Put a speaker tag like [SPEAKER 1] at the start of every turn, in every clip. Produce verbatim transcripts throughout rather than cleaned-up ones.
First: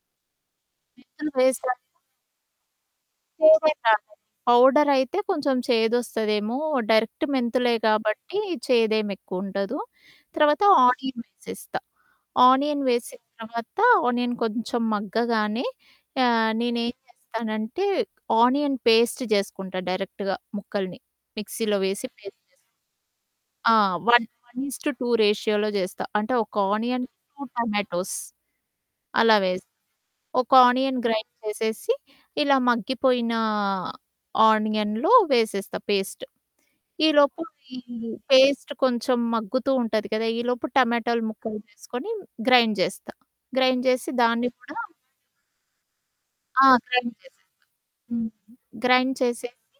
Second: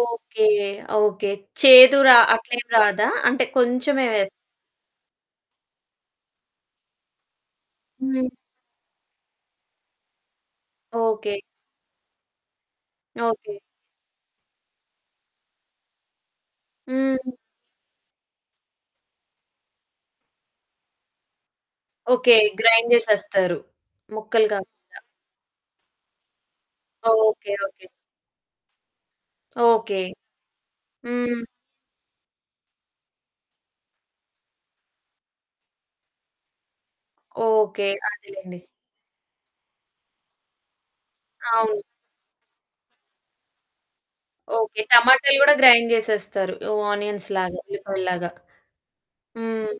[SPEAKER 1] Okay. Okay.
[SPEAKER 2] మెంతులు వేశాకా
[SPEAKER 1] చేదు రా అట్లేమి రాదా? అంటే
[SPEAKER 2] చేదేం
[SPEAKER 1] కొంచెమే
[SPEAKER 2] రాదు.
[SPEAKER 1] వేస్
[SPEAKER 2] పౌడరయితే కొంచెం చేదొస్తదేమో డైరెక్టు మెంతులే
[SPEAKER 1] హ్మ్.
[SPEAKER 2] కాబట్టి చేదేమి ఎక్కువుండదు. తర్వాత
[SPEAKER 1] ఓకే.
[SPEAKER 2] ఆనియన్సేస్తా. ఆనియన్ వేసిన
[SPEAKER 1] ఓకే.
[SPEAKER 2] తర్వాత ఆనియన్ కొంచెం మగ్గగానే, ఆహ్, నేనేం
[SPEAKER 1] హ్మ్.
[SPEAKER 2] చేస్తానంటే క్ ఆనియన్ పేస్ట్ జేసుకుంటా డైరెక్ట్‌గా ముక్కలని. మిక్సీలో వేసి పేస్ట్
[SPEAKER 1] ఓకే.
[SPEAKER 2] చేసుకుంటా.
[SPEAKER 1] గ్రైండ్ చేసేస్తారు.
[SPEAKER 2] ఆ! వన్
[SPEAKER 1] ముక్కలు
[SPEAKER 2] వన్ ఇస్ టు
[SPEAKER 1] కాకుండా.
[SPEAKER 2] టూ రేషియోలో చేస్తా. అంటే ఒక onion two
[SPEAKER 1] okay. Okay.
[SPEAKER 2] Tomatoes. అలా వేసి,
[SPEAKER 1] ఓకే.
[SPEAKER 2] ఒక ఆనియన్ గ్రైండ్
[SPEAKER 1] హ్మ్.
[SPEAKER 2] చేసేసి ఇలా మగ్గిపోయిన ఆనియన్‌లో వేసేస్తా పేస్టు. ఈలోపు ఈ
[SPEAKER 1] ఓకే. అదేలెండి.
[SPEAKER 2] పేస్ట్ కొంచెం మగ్గుతూ ఉంటది కదా! ఈలోపు టమాటోలు ముక్కలు
[SPEAKER 1] అవును.
[SPEAKER 2] వేసుకొని గ్రైండ్ జేస్తా. గ్రైండ్ జేసి దాన్ని కూడా
[SPEAKER 1] ఓకే. టమాటాలు గూడా గ్రైండ్ జేసేస్తారు.
[SPEAKER 2] ఆ!
[SPEAKER 1] ఉ
[SPEAKER 2] గ్రైండ్
[SPEAKER 1] ఆనియన్స్
[SPEAKER 2] జేసేస్తా.
[SPEAKER 1] లాగా ఉల్లిపాయలు
[SPEAKER 2] హ్మ్.
[SPEAKER 1] లాగా.
[SPEAKER 2] గ్రైండ్ చేసేసి,
[SPEAKER 1] హ్మ్.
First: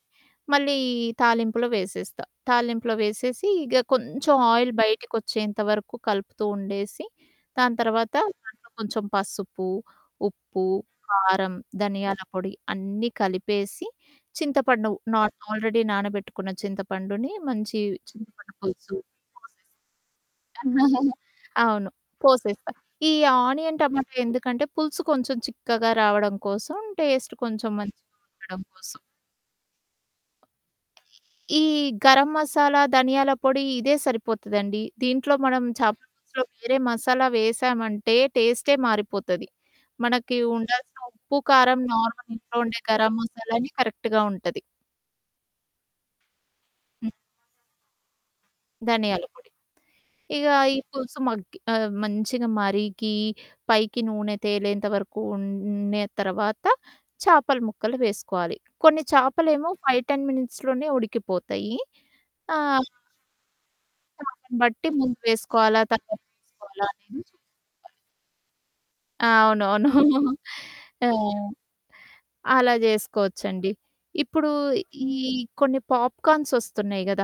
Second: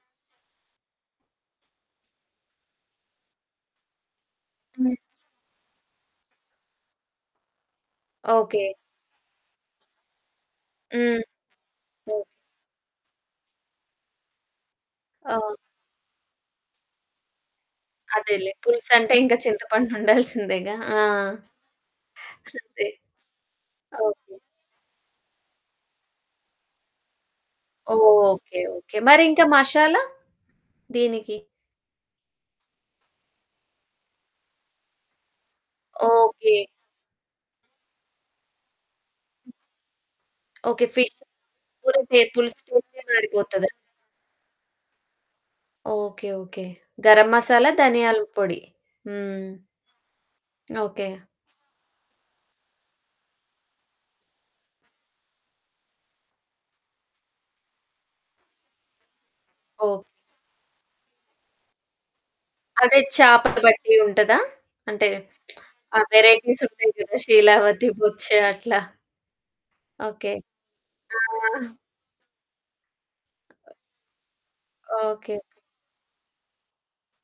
[SPEAKER 2] మళ్ళీ తాలింపులో వేసేస్తా. తాలింపులో వేసేసి ఇగ కొంచెం ఆయిల్
[SPEAKER 1] హ్మ్.
[SPEAKER 2] బయటికొచ్చేంత వరకు కలుపుతూ ఉండేసి, దాని తర్వాత దాంట్లో
[SPEAKER 1] ఓకే.
[SPEAKER 2] కొంచెం పసుపు, ఉప్పు,
[SPEAKER 1] హ్మ్.
[SPEAKER 2] కారం, ధనియాల
[SPEAKER 1] హ్మ్.
[SPEAKER 2] పొడి అన్నీ కలిపేసి చింతపండు నా
[SPEAKER 1] ఆ!
[SPEAKER 2] ఆల్రెడీ నానబెట్టుకున్న చింతపండుని మంచి
[SPEAKER 1] అదేలే.
[SPEAKER 2] చింతపండు పులుసు
[SPEAKER 1] పులుసంటే ఇంకా
[SPEAKER 2] పోసేస్తా
[SPEAKER 1] చింతపండు ఉండాల్సిందేగా ఆ!
[SPEAKER 2] అవును పోసేస్తా.
[SPEAKER 1] అంతే
[SPEAKER 2] ఈ ఆనియన్ టమాటా
[SPEAKER 1] అవును.
[SPEAKER 2] ఎందుకంటే పులుసు కొంచెం చిక్కగా రావడం కోసం, టేస్ట్ కొంచెం మంచిగా
[SPEAKER 1] ఓకే.
[SPEAKER 2] ఉండడం
[SPEAKER 1] ఓకే.
[SPEAKER 2] కోసం.
[SPEAKER 1] మరి ఇంకా మసాలా దీనికి?
[SPEAKER 2] ఈ గరం మసాలా ధనియాల పొడి ఇదే సరిపోతదండి. దీంట్లో మనం చాపల పులుసులో
[SPEAKER 1] ఓకే.
[SPEAKER 2] వేరే మసాలా వేసామంటే టేస్టే మారిపోతది. మనకి
[SPEAKER 1] ఓకే.
[SPEAKER 2] ఉండాల్సిన
[SPEAKER 1] ఫిష్
[SPEAKER 2] ఉప్పు, కారం,
[SPEAKER 1] కూర చే
[SPEAKER 2] నార్మల్ ఇంట్లో
[SPEAKER 1] పులుసు
[SPEAKER 2] ఉండే
[SPEAKER 1] టేస్టే
[SPEAKER 2] గరం మసాలా
[SPEAKER 1] మారిపోతదా?
[SPEAKER 2] అని కరెక్ట్‌గా ఉంటది.
[SPEAKER 1] ఓకే. ఓకే.
[SPEAKER 2] హ్మ్.
[SPEAKER 1] గరం మసాలా, ధనియాల పొడి. హ్మ్.
[SPEAKER 2] ధనియాలపొడి. ఇగ ఈ
[SPEAKER 1] ఓకే.
[SPEAKER 2] పులుసు మగ్గి ఆహ్, మంచిగా మరిగి పైకి నూనె తేలేంత వరకు ఉండే తరువాత చేపల ముక్కలు వేసుకోవాలి. కొన్ని చేపలేమో
[SPEAKER 1] ఓకే.
[SPEAKER 2] ఫైవ్ టెన్ మినిట్స్‌లోనే ఉడికిపోతాయి. ఆ!
[SPEAKER 1] అదే చేపను బట్టి ఉంటదా?
[SPEAKER 2] దాని బట్టి
[SPEAKER 1] అంటే,
[SPEAKER 2] ముందు వేసుకోవాలా!
[SPEAKER 1] ఆ
[SPEAKER 2] తర్వాత
[SPEAKER 1] వేరైటీస్
[SPEAKER 2] వేసుకోవాలా
[SPEAKER 1] ఉంటాయి కదా!
[SPEAKER 2] అనేది
[SPEAKER 1] షీలావతి,
[SPEAKER 2] చూసుకోవాలి.
[SPEAKER 1] బొచ్చ అట్లా.
[SPEAKER 2] ఆ! అవునవును.
[SPEAKER 1] ఓకే.
[SPEAKER 2] ఆ!
[SPEAKER 1] ఆ!
[SPEAKER 2] అలా చేసుకోవచ్చండి. ఇప్పుడు ఈ
[SPEAKER 1] ఓకే.
[SPEAKER 2] కొన్ని పాప్‌కార్న్స్ వస్తున్నాయి గదా!